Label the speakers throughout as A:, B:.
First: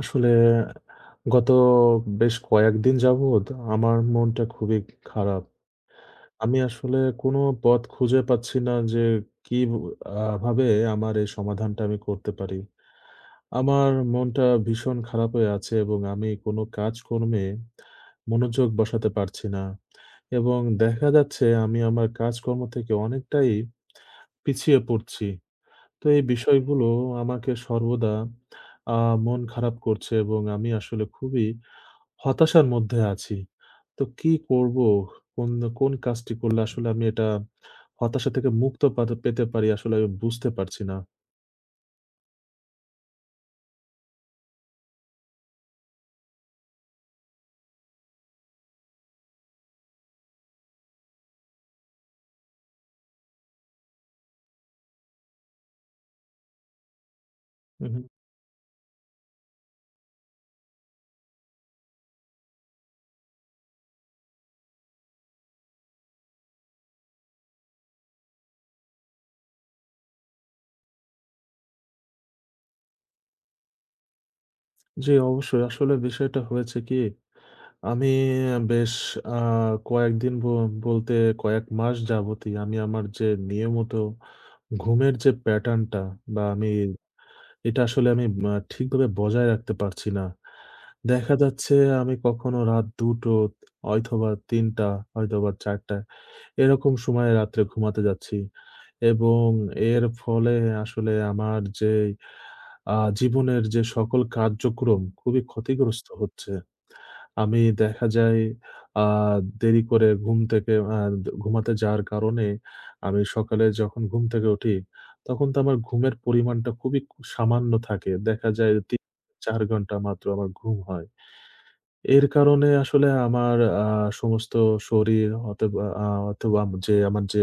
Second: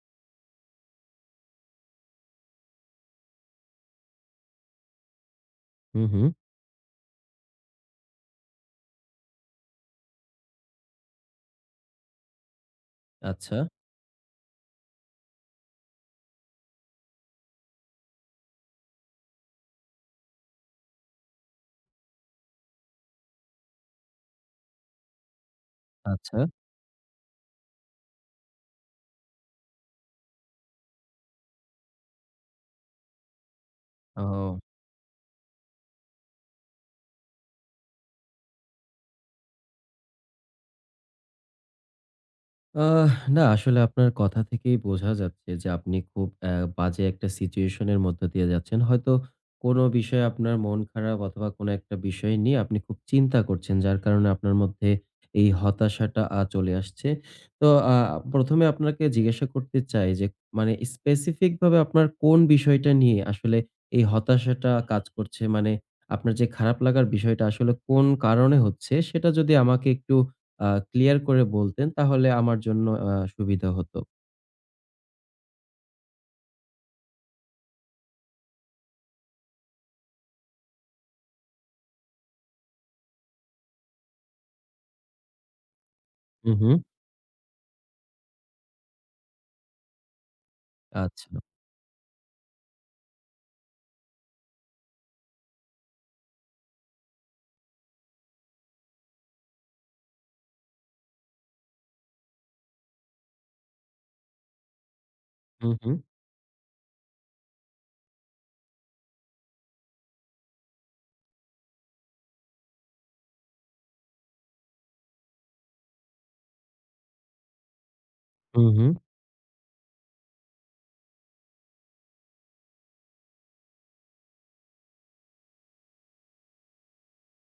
A: আসলে গত বেশ কয়েকদিন যাবৎ আমার মনটা খুবই খারাপ।
B: হুম, হুম।
A: আমি আসলে কোনো পথ খুঁজে পাচ্ছি না যে কি ব আ ভাবে আমার এই সমাধানটা আমি করতে পারি।
B: আচ্ছা,
A: আমার মনটা ভীষণ খারাপ হয়ে আছে এবং আমি কোনো কাজকর্মে মনোযোগ বসাতে পারছি না। এবং দেখা যাচ্ছে আমি আমার কাজকর্ম থেকে অনেকটাই পিছিয়ে পড়ছি। তো এই
B: আচ্ছা।
A: বিষয়গুলো আমাকে সর্বদা আ মন খারাপ করছে এবং আমি আসলে খুবই হতাশার মধ্যে আছি। তো কি
B: ও।
A: করব? কোন কোন কাজটি করলে আসলে আমি এটা হতাশা থেকে মুক্ত পাত পেতে পারি, আসলে আমি বুঝতে পারছি না।
B: আহ না আসলে আপনার কথা থেকেই বোঝা যাচ্ছে যে আপনি খুব বাজে একটা সিচুয়েশনের মধ্যে দিয়ে যাচ্ছেন। হয়তো কোনো বিষয়ে আপনার মন খারাপ অথবা কোনো একটা বিষয় নিয়ে আপনি খুব চিন্তা করছেন যার কারণে আপনার মধ্যে এই হতাশাটা চলে আসছে। তো
A: হু, হু।
B: প্রথমে আপনাকে জিজ্ঞাসা করতে চাই যে মানে স্পেসিফিক ভাবে আপনার কোন বিষয়টা নিয়ে আসলে এই হতাশাটা কাজ করছে? মানে আপনার যে খারাপ লাগার বিষয়টা আসলে কোন কারণে হচ্ছে সেটা যদি আমাকে একটু আ ক্লিয়ার করে বলতেন তাহলে আমার জন্য সুবিধা হতো।
A: জি, অবশ্যই। আসলে বিষয়টা হয়েছে কি? আমি বেশ আ কয়েকদিন, বলতে কয়েক মাস যাবতই আমি আমার যে নিয়মিত ঘুমের যে প্যাটার্নটা, বা
B: হু,
A: আমি
B: হু।
A: এটা আসলে আমি ঠিকভাবে বজায় রাখতে পারছি না।
B: আচ্ছা।
A: দেখা যাচ্ছে আমি কখনো রাত ২ঃ০০ অথবা ৩ঃ০০, হয়তোবা ৪ঃ০০, এরকম সময়ে রাত্রে ঘুমাতে যাচ্ছি এবং এর ফলে আসলে আমার যে জীবনের যে সকল কার্যক্রম খুবই
B: হু, হু।
A: ক্ষতিগ্রস্ত হচ্ছে। আমি দেখা যায় আ দেরি করে ঘুম থেকে আ ঘুমাতে যাওয়ার কারণে আমি সকালে যখন ঘুম থেকে উঠি, তখন তো আমার ঘুমের পরিমাণটা খুবই সামান্য থাকে। দেখা
B: হু,
A: যায়
B: হু।
A: ৩-৪ ঘন্টা মাত্র আমার ঘুম হয়। এর কারণে আসলে আমার আ সমস্ত শরীর, অথবা আ অথবা যে আমার যে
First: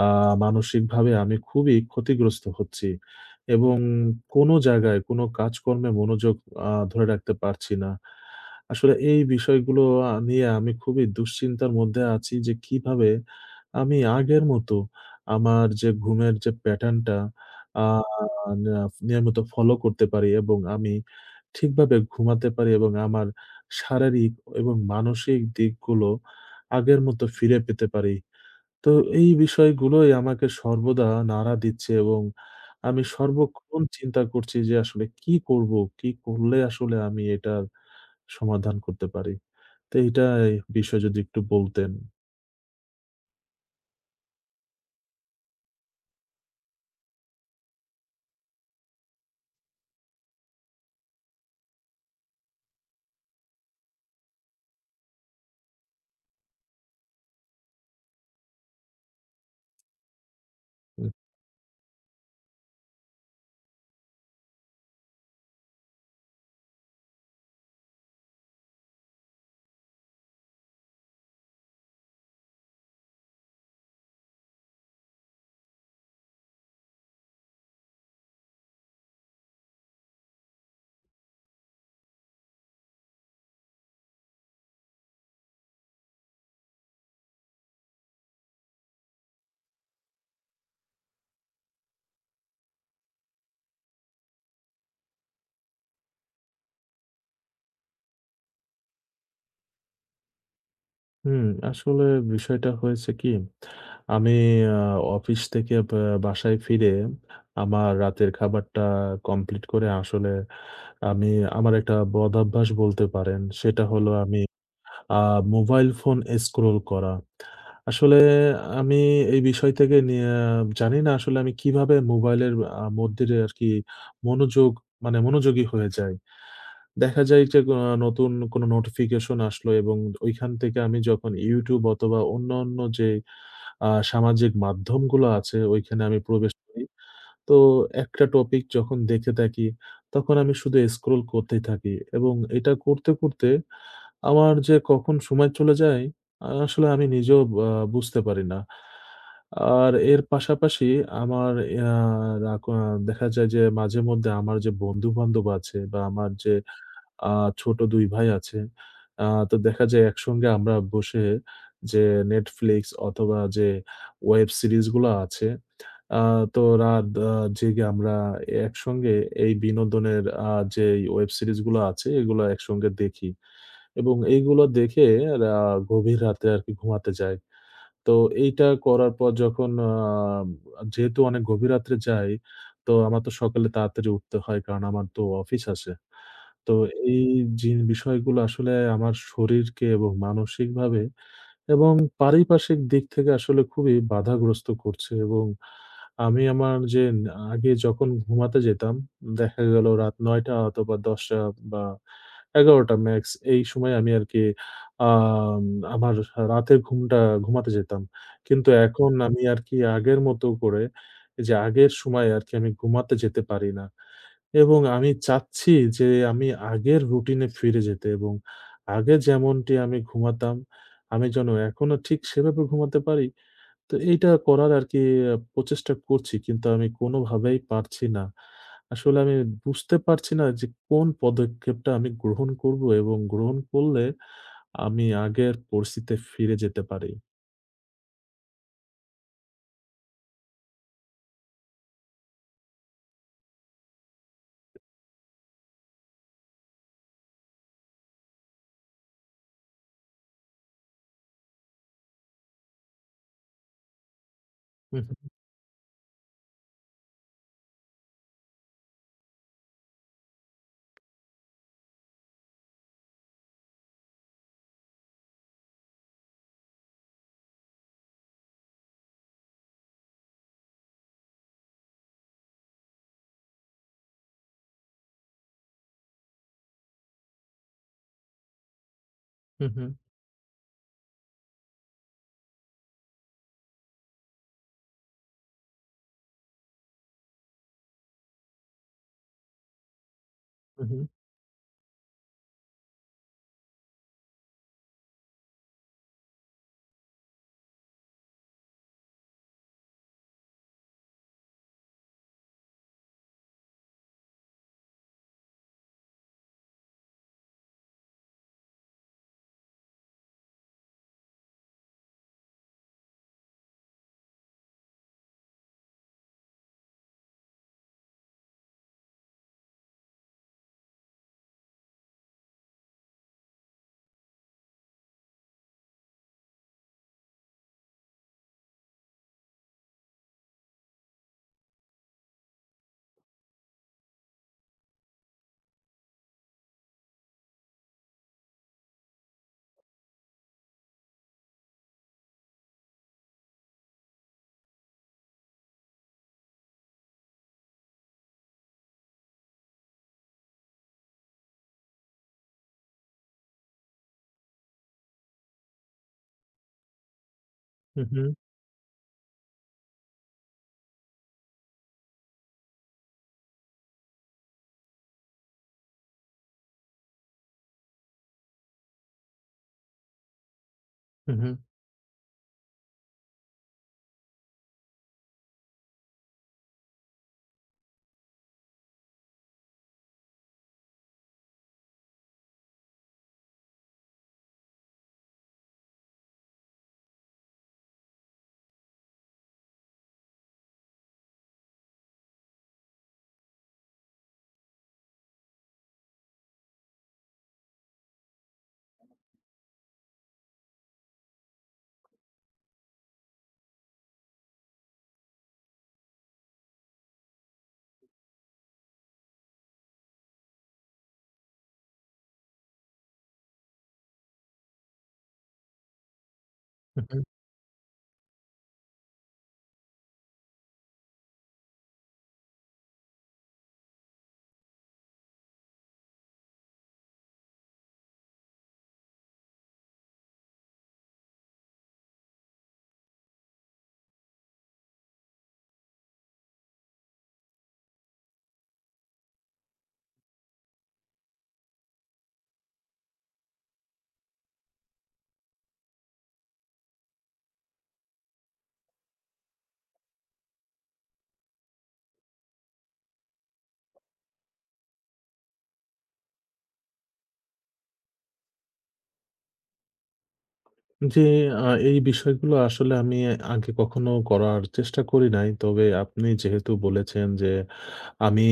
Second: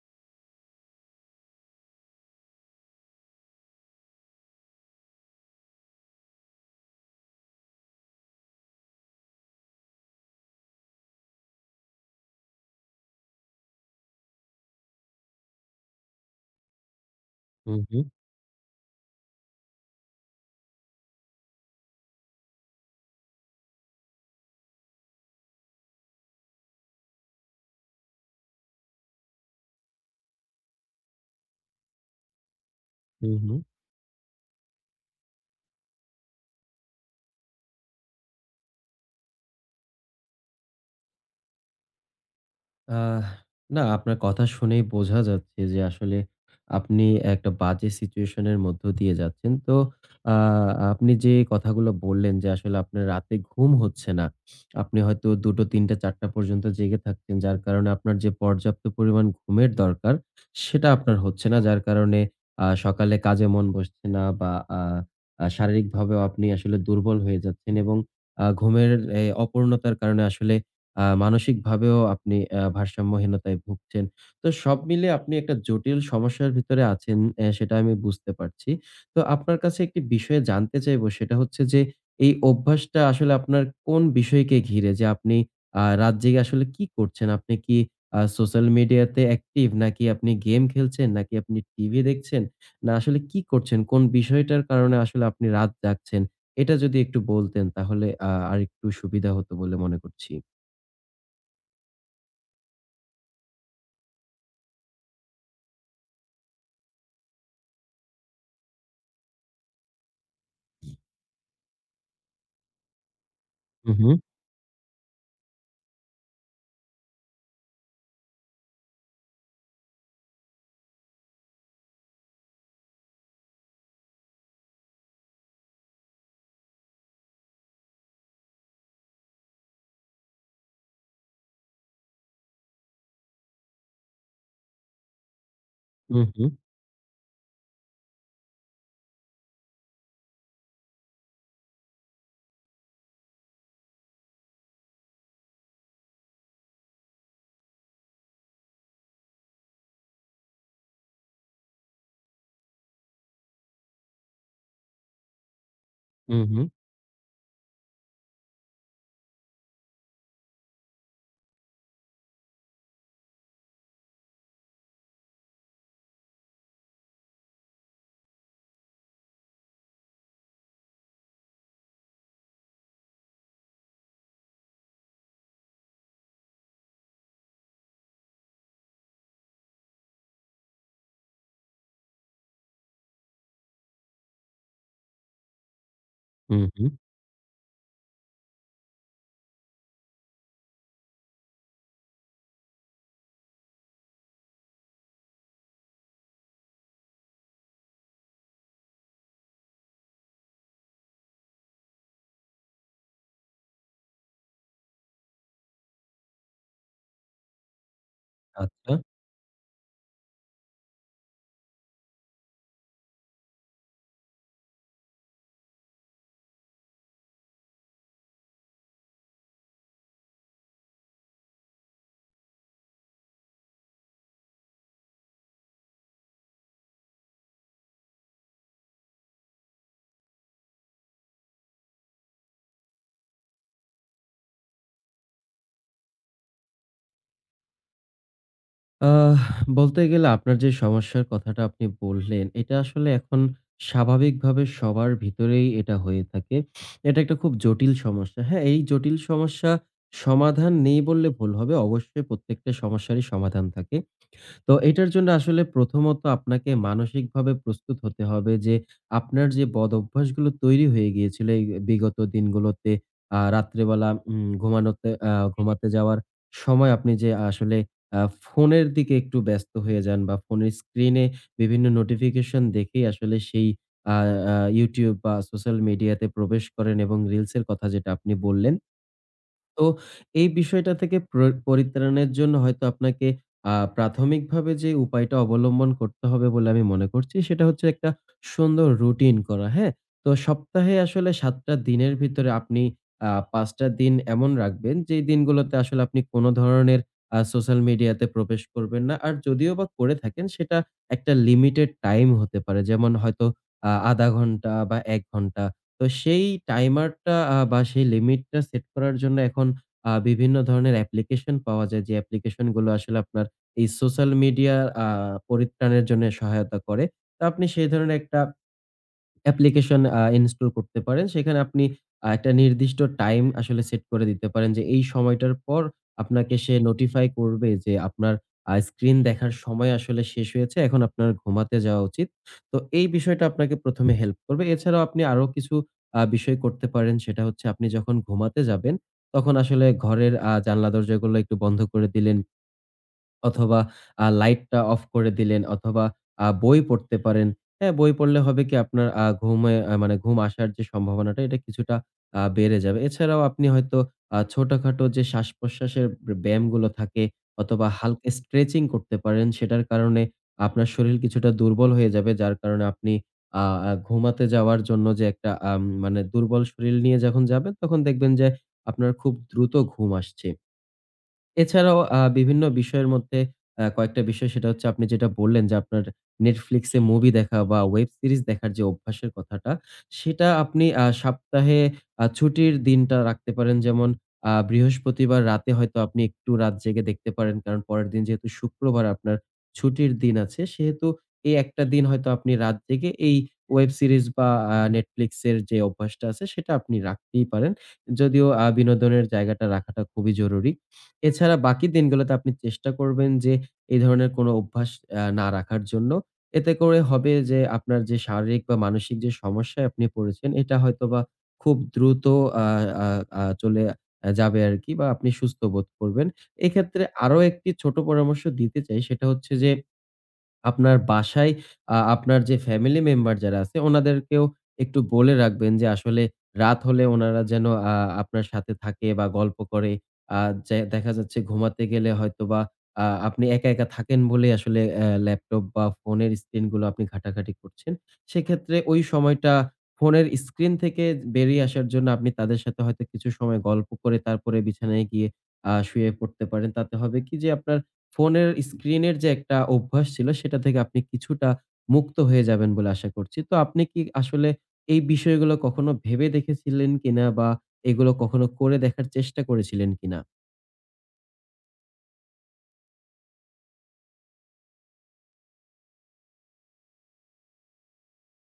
A: আ মানসিকভাবে আমি খুবই ক্ষতিগ্রস্ত হচ্ছি এবং কোনো জায়গায় কোনো কাজকর্মে মনোযোগ ধরে রাখতে পারছি না। আসলে এই বিষয়গুলো নিয়ে আমি খুবই দুশ্চিন্তার মধ্যে আছি যে কিভাবে আমি আগের মতো আমার যে ঘুমের যে প্যাটার্নটা
B: হু,
A: আ
B: হু।
A: না নিয়মিত ফলো করতে পারি এবং আমি ঠিকভাবে ঘুমাতে পারি এবং আমার শারীরিক এবং মানসিক দিকগুলো আগের মতো ফিরে পেতে পারি। তো এই বিষয়গুলোই আমাকে সর্বদা নাড়া দিচ্ছে এবং আমি
B: হু, হু।
A: সর্বক্ষণ চিন্তা করছি যে আসলে কি করব? কি করলে আসলে আমি এটার সমাধান করতে পারি? তো এইটাই বিষয়, যদি একটু বলতেন।
B: আহ না, আপনার কথা শুনেই বোঝা যাচ্ছে যে আসলে আপনি একটা বাজে সিচুয়েশন এর মধ্য দিয়ে যাচ্ছেন। তো আ আপনি যে কথাগুলো বললেন যে আসলে আপনার রাতে ঘুম হচ্ছে না। আপনি হয়তো ২টো, ৩টা, ৪টা পর্যন্ত জেগে থাকতেন। যার কারণে আপনার যে পর্যাপ্ত পরিমাণ ঘুমের দরকার সেটা
A: উ
B: আপনার হচ্ছে না। যার কারণে সকালে কাজে মন বসছে না বা আ আ শারীরিকভাবেও আপনি আসলে দুর্বল হয়ে যাচ্ছেন এবং ঘুমের এ অপূর্ণতার কারণে আসলে মানসিকভাবেও আপনি ভারসাম্যহীনতায় ভুগছেন। তো সব মিলে আপনি একটা জটিল সমস্যার ভিতরে আছেন অ্যা সেটা আমি বুঝতে পারছি। তো আপনার কাছে একটি বিষয়ে জানতে চাইবো সেটা হচ্ছে যে, এই অভ্যাসটা আসলে আপনার কোন বিষয়কে ঘিরে? যে আপনি রাত জেগে আসলে কি করছেন? আপনি কি সোশ্যাল মিডিয়াতে অ্যাক্টিভ? নাকি আপনি গেম খেলছেন? নাকি আপনি টিভি দেখছেন? না আসলে কি করছেন? কোন বিষয়টার কারণে আসলে আপনি রাত জাগছেন? এটা যদি একটু বলতেন তাহলে আরেকটু সুবিধা হতো বলে মনে করছি।
A: হুম, আসলে বিষয়টা হয়েছে কি? আমি আ অফিস থেকে বা বাসায় ফিরে আমার রাতের খাবারটা কমপ্লিট করে আসলে আমি আমার একটা বদঅভ্যাস বলতে পারেন। সেটা
B: হু, হু,
A: হলো আমি আ মোবাইল ফোন স্ক্রল করা। আসলে আমি এই বিষয় থেকে নিয়ে জানি না আসলে আমি কিভাবে মোবাইলের মধ্যে আরকি মনোযোগ, মানে মনোযোগী হয়ে যাই। দেখা যায় যে নতুন কোনো নোটিফিকেশন আসলো এবং ওইখান থেকে আমি যখন YouTube অথবা অন্যান্য যে সামাজিক মাধ্যমগুলো আছে ওইখানে
B: হু,
A: আমি
B: হু,
A: প্রবেশ করি। তো একটা টপিক যখন দেখে থাকি, তখন আমি শুধু স্ক্রল করতেই থাকি এবং এটা করতে, করতে আমার যে কখন সময় চলে যায়, আসলে আমি নিজেও বা বুঝতে পারি না। আর এর পাশাপাশি আমার ইয়া রাক আ দেখা যায় যে মাঝেমধ্যে আমার যে বন্ধু-বান্ধব আছে বা আমার
B: হু,
A: যে
B: হু,
A: আ ছোট ২ ভাই আছে। তো দেখা যায় একসঙ্গে আমরা বসে যে Netflix অথবা যে ওয়েব সিরিজ গুলা আছে, আ তো রাত আ জেগে আমরা একসঙ্গে এই বিনোদনের যেই ওয়েব সিরিজ গুলো আছে এগুলা একসঙ্গে দেখি এবং এইগুলো দেখে রা গভীর রাতে আরকি ঘুমাতে যাই। তো এইটা করার পর যখন আ যেহেতু অনেক গভীর রাত্রে যাই, তো আমার তো সকালে তাড়াতাড়ি উঠতে হয় কারণ আমার তো অফিস আছে।
B: হু,
A: তো
B: হু।
A: এই যে বিষয়গুলো আসলে আমার শরীরকে এবং মানসিকভাবে এবং পারিপার্শ্বিক দিক থেকে আসলে খুবই বাধাগ্রস্ত করছে এবং আমি আমার যে না আগে যখন ঘুমাতে যেতাম, দেখা গেল রাত ৯ঃ০০ অথবা ১০ঃ০০ বা ১১ঃ০০ ম্যাক্স, এই সময় আমি আরকি আম আমার রাতের ঘুমটা ঘুমাতে যেতাম। কিন্তু
B: আচ্ছা।
A: এখন আমি আরকি আগের মতো করে, যে আগের সময় আরকি, আমি ঘুমাতে যেতে পারি না। এবং আমি চাচ্ছি যে আমি আগের রুটিনে ফিরে যেতে, এবং আগে যেমনটি আমি ঘুমাতাম, আমি যেন এখনো ঠিক সেভাবে ঘুমাতে পারি। তো এইটা করার আরকি প্রচেষ্টা করছি, কিন্তু আমি কোনোভাবেই পারছি না। আসলে আমি বুঝতে পারছি না যে কোন পদক্ষেপটা আমি গ্রহণ করব এবং গ্রহণ করলে আমি আগের পরিস্থিতিতে ফিরে যেতে পারি।
B: আহ বলতে গেলে আপনার যে সমস্যার কথাটা আপনি বললেন, এটা আসলে এখন স্বাভাবিকভাবে সবার ভিতরেই এটা হয়ে থাকে। এটা একটা খুব জটিল সমস্যা। হ্যাঁ, এই জটিল সমস্যা সমাধান নেই বললে ভুল হবে। অবশ্যই প্রত্যেকটা সমস্যারই সমাধান থাকে। তো
A: হু,
B: এটার জন্য আসলে প্রথমত আপনাকে মানসিকভাবে প্রস্তুত হতে হবে যে আপনার যে বদঅভ্যাসগুলো তৈরি হয়ে গিয়েছিল এই বিগত দিনগুলোতে রাত্রেবেলা ঘুমানোতে আ ঘুমাতে যাওয়ার সময় আপনি যে আসলে আ ফোনের দিকে একটু ব্যস্ত হয়ে যান বা ফোনের স্ক্রিনে বিভিন্ন নোটিফিকেশন দেখেই আসলে সেই আ আ YouTube বা সোশ্যাল মিডিয়াতে প্রবেশ করেন এবং রিলসের কথা যেটা আপনি বললেন।
A: হু, হু,
B: তো এই বিষয়টা থেকে পরিত্রাণের জন্য হয়তো আপনাকে প্রাথমিকভাবে যে উপায়টা অবলম্বন করতে হবে বলে আমি মনে করছি সেটা হচ্ছে একটা সুন্দর রুটিন করা, হ্যাঁ? তো
A: হু,
B: সপ্তাহে
A: হু,
B: আসলে ৭ টা দিনের ভিতরে আপনি ৫ টা দিন এমন রাখবেন যেই দিনগুলোতে আসলে আপনি কোন ধরনের সোশ্যাল মিডিয়াতে প্রবেশ করবেন না। আর যদিও বা করে থাকেন সেটা একটা লিমিটেড টাইম হতে পারে। যেমন হয়তো ০.৫ ঘন্টা বা ১ ঘন্টা। তো সেই টাইমারটা বা সেই লিমিটটা সেট করার জন্য এখন বিভিন্ন ধরনের অ্যাপ্লিকেশন পাওয়া যায়। যে অ্যাপ্লিকেশন গুলো আসলে আপনার এই সোশ্যাল মিডিয়া আ পরিত্রাণের জন্য সহায়তা করে। তো আপনি সেই ধরনের একটা অ্যাপ্লিকেশন ইনস্টল করতে পারেন। সেখানে আপনি একটা নির্দিষ্ট টাইম আসলে সেট করে দিতে পারেন যে, এই সময়টার পর আপনাকে সে নোটিফাই করবে যে, আপনার স্ক্রিন দেখার সময় আসলে শেষ হয়েছে। এখন আপনার ঘুমাতে যাওয়া উচিত। তো এই বিষয়টা আপনাকে ১ম এ হেল্প করবে। এছাড়াও আপনি আরো কিছু বিষয় করতে পারেন। সেটা হচ্ছে আপনি যখন ঘুমাতে যাবেন, তখন আসলে ঘরের জানলা দরজাগুলো একটু বন্ধ করে দিলেন। অথবা লাইটটা অফ করে দিলেন অথবা বই পড়তে পারেন। হ্যাঁ, বই পড়লে হবে কি আপনার আ ঘুমে আ মানে ঘুম আসার যে সম্ভাবনাটা এটা কিছুটা বেড়ে যাবে। এছাড়াও আপনি হয়তো ছোটখাটো যে শ্বাসপ্রশ্বাসের ব্যায়ামগুলো থাকে অথবা
A: হু, হু,
B: হালকা স্ট্রেচিং করতে পারেন। সেটার কারণে আপনার শরীর কিছুটা দুর্বল হয়ে যাবে। যার কারণে আপনি আ আ ঘুমাতে যাওয়ার জন্য যে একটা মানে দুর্বল শরীর নিয়ে যখন যাবেন তখন দেখবেন যে আপনার খুব দ্রুত ঘুম আসছে।
A: হু, হু,
B: এছাড়াও বিভিন্ন বিষয়ের মধ্যে কয়েকটা বিষয় সেটা হচ্ছে আপনি যেটা বললেন যে, আপনার Netflix এ মুভি দেখা বা ওয়েব সিরিজ দেখার যে অভ্যাসের কথাটা, সেটা আপনি সপ্তাহে ছুটির দিনটা রাখতে পারেন। যেমন বৃহস্পতিবার রাতে হয়তো আপনি একটু রাত জেগে দেখতে পারেন। কারণ পরের দিন যেহেতু শুক্রবার আপনার ছুটির দিন আছে, সেহেতু এই একটা দিন হয়তো আপনি রাত জেগে এই ওয়েব সিরিজ বা Netflix এর যে অভ্যাসটা আছে, সেটা আপনি রাখতেই পারেন। যদিও বিনোদনের জায়গাটা রাখাটা খুবই জরুরি। এছাড়া বাকি দিনগুলোতে আপনি চেষ্টা করবেন যে এই ধরনের কোনো অভ্যাস না রাখার জন্য। এতে করে হবে যে আপনার যে শারীরিক বা মানসিক যে সমস্যায় আপনি পড়েছেন এটা হয়তোবা খুব দ্রুত আহ, আহ, আহ, চলে যাবে আর কি বা আপনি সুস্থ বোধ করবেন। এক্ষেত্রে
A: হু।
B: আরো একটি ছোট পরামর্শ দিতে চাই সেটা হচ্ছে যে আপনার বাসায় আপনার যে ফ্যামিলি মেম্বার যারা আছে ওনাদেরকেও একটু বলে রাখবেন যে আসলে রাত হলে ওনারা যেন আ আপনার সাথে থাকে বা গল্প করে। আ যে দেখা যাচ্ছে ঘুমাতে গেলে হয়তোবা আপনি একা, একা থাকেন বলেই আসলে ল্যাপটপ বা ফোনের স্ক্রিনগুলো আপনি ঘাটাঘাটি করছেন। সেক্ষেত্রে ওই সময়টা ফোনের স্ক্রিন থেকে বেরিয়ে আসার জন্য আপনি তাদের সাথে হয়তো কিছু সময় গল্প করে তারপরে বিছানায় গিয়ে শুয়ে পড়তে পারেন। তাতে হবে কি যে আপনার ফোনের স্ক্রিনের যে একটা অভ্যাস ছিল সেটা থেকে আপনি কিছুটা মুক্ত হয়ে যাবেন বলে আশা করছি। তো আপনি কি আসলে এই বিষয়গুলো কখনো ভেবে দেখেছিলেন কিনা বা এগুলো কখনো করে দেখার চেষ্টা করেছিলেন কিনা?
A: জি, আ এই বিষয়গুলো আসলে আমি আগে কখনো করার চেষ্টা করি নাই। তবে আপনি যেহেতু বলেছেন যে, আমি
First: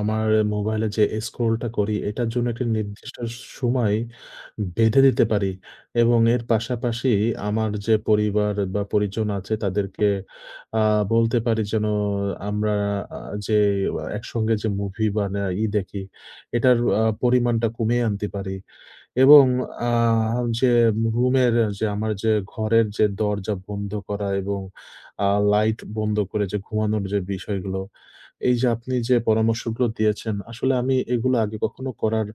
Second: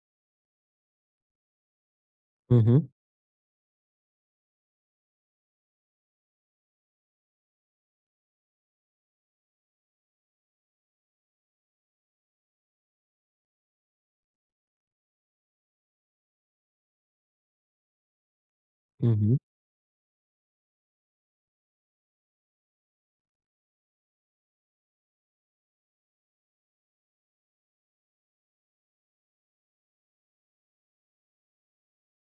A: আমার মোবাইলে যে স্ক্রলটা করি, এটার জন্য
B: হুম,
A: একটা
B: হুম,
A: নির্দিষ্ট সময় বেঁধে দিতে পারি এবং এর পাশাপাশি আমার যে পরিবার বা পরিজন আছে তাদেরকে আ বলতে পারি যেন আমরা আ যে একসঙ্গে যে মুভি বা না ই দেখি, এটার পরিমাণটা কমিয়ে আনতে পারি।
B: হুম, হুম।
A: এবং আ যে রুমের যে আমার যে ঘরের যে দরজা বন্ধ করা এবং লাইট বন্ধ করে যে ঘুমানোর যে বিষয়গুলো, এই যে আপনি যে পরামর্শগুলো দিয়েছেন, আসলে আমি এগুলো আগে কখনো করার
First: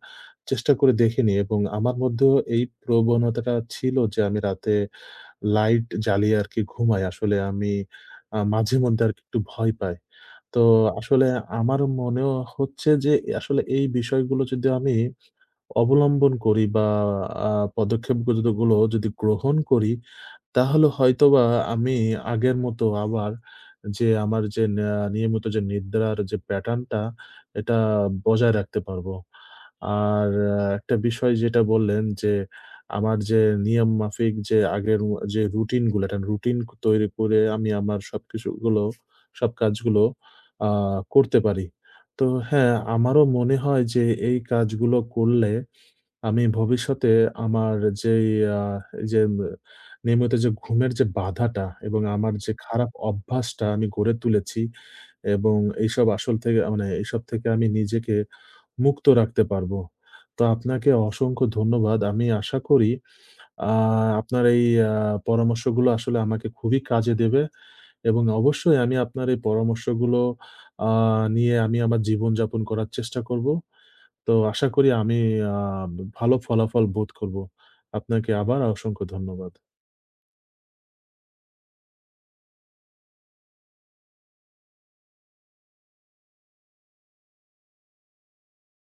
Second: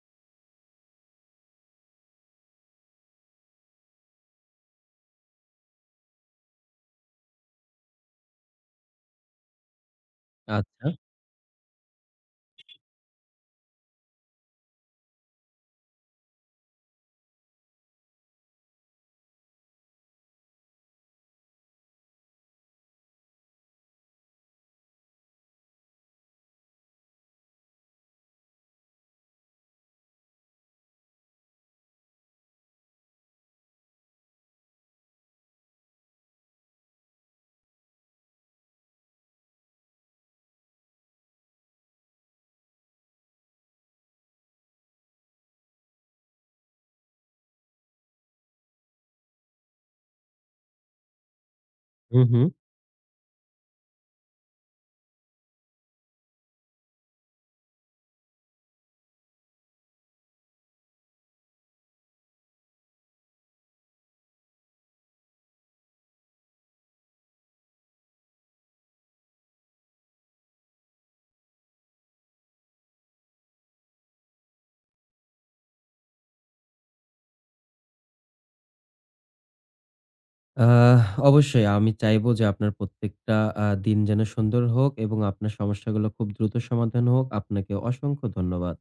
A: চেষ্টা করে দেখিনি এবং আমার মধ্যেও এই প্রবণতাটা ছিল যে আমি রাতে লাইট জ্বালিয়ে আরকি ঘুমাই। আসলে আমি মাঝে মধ্যে আরকি একটু ভয় পাই। তো
B: আচ্ছা।
A: আসলে আমার মনেও হচ্ছে যে আসলে এই বিষয়গুলো যদি আমি অবলম্বন করি বা আ পদক্ষেপগুলো যদি গ্রহণ করি, তাহলে হয়তোবা আমি আগের মতো আবার যে আমার যে নিয়মিত যে নিদ্রার যে প্যাটার্ন টা, এটা বজায় রাখতে পারবো। আর একটা বিষয় যেটা বললেন যে, আমার যে নিয়ম মাফিক যে আগের যে রুটিন গুলো, একটা রুটিন তৈরি করে আমি আমার সবকিছু গুলো, সব কাজগুলো আ করতে পারি। তো হ্যাঁ, আমারও মনে হয় যে এই কাজগুলো করলে আমি ভবিষ্যতে আমার যেই আ এই যে নিয়মিত যে ঘুমের যে বাধাটা এবং
B: হুম,
A: আমার
B: হুম।
A: যে খারাপ অভ্যাসটা আমি গড়ে তুলেছি এবং এইসব আসল থেকে আ মানে এইসব থেকে আমি নিজেকে মুক্ত রাখতে পারবো। তো আপনাকে অসংখ্য ধন্যবাদ। আমি আশা করি আ আপনার এই আ পরামর্শগুলো আসলে আমাকে খুবই কাজে দেবে এবং অবশ্যই আমি আপনার এই পরামর্শগুলো আ নিয়ে আমি আমার জীবনযাপন করার চেষ্টা করবো। তো আশা করি আমি আ ভালো ফলাফল বোধ করব। আপনাকে আবার অসংখ্য ধন্যবাদ।
B: আহ অবশ্যই আমি চাইবো যে আপনার প্রত্যেকটা দিন যেন সুন্দর হোক এবং আপনার সমস্যাগুলো খুব দ্রুত সমাধান হোক। আপনাকে অসংখ্য ধন্যবাদ।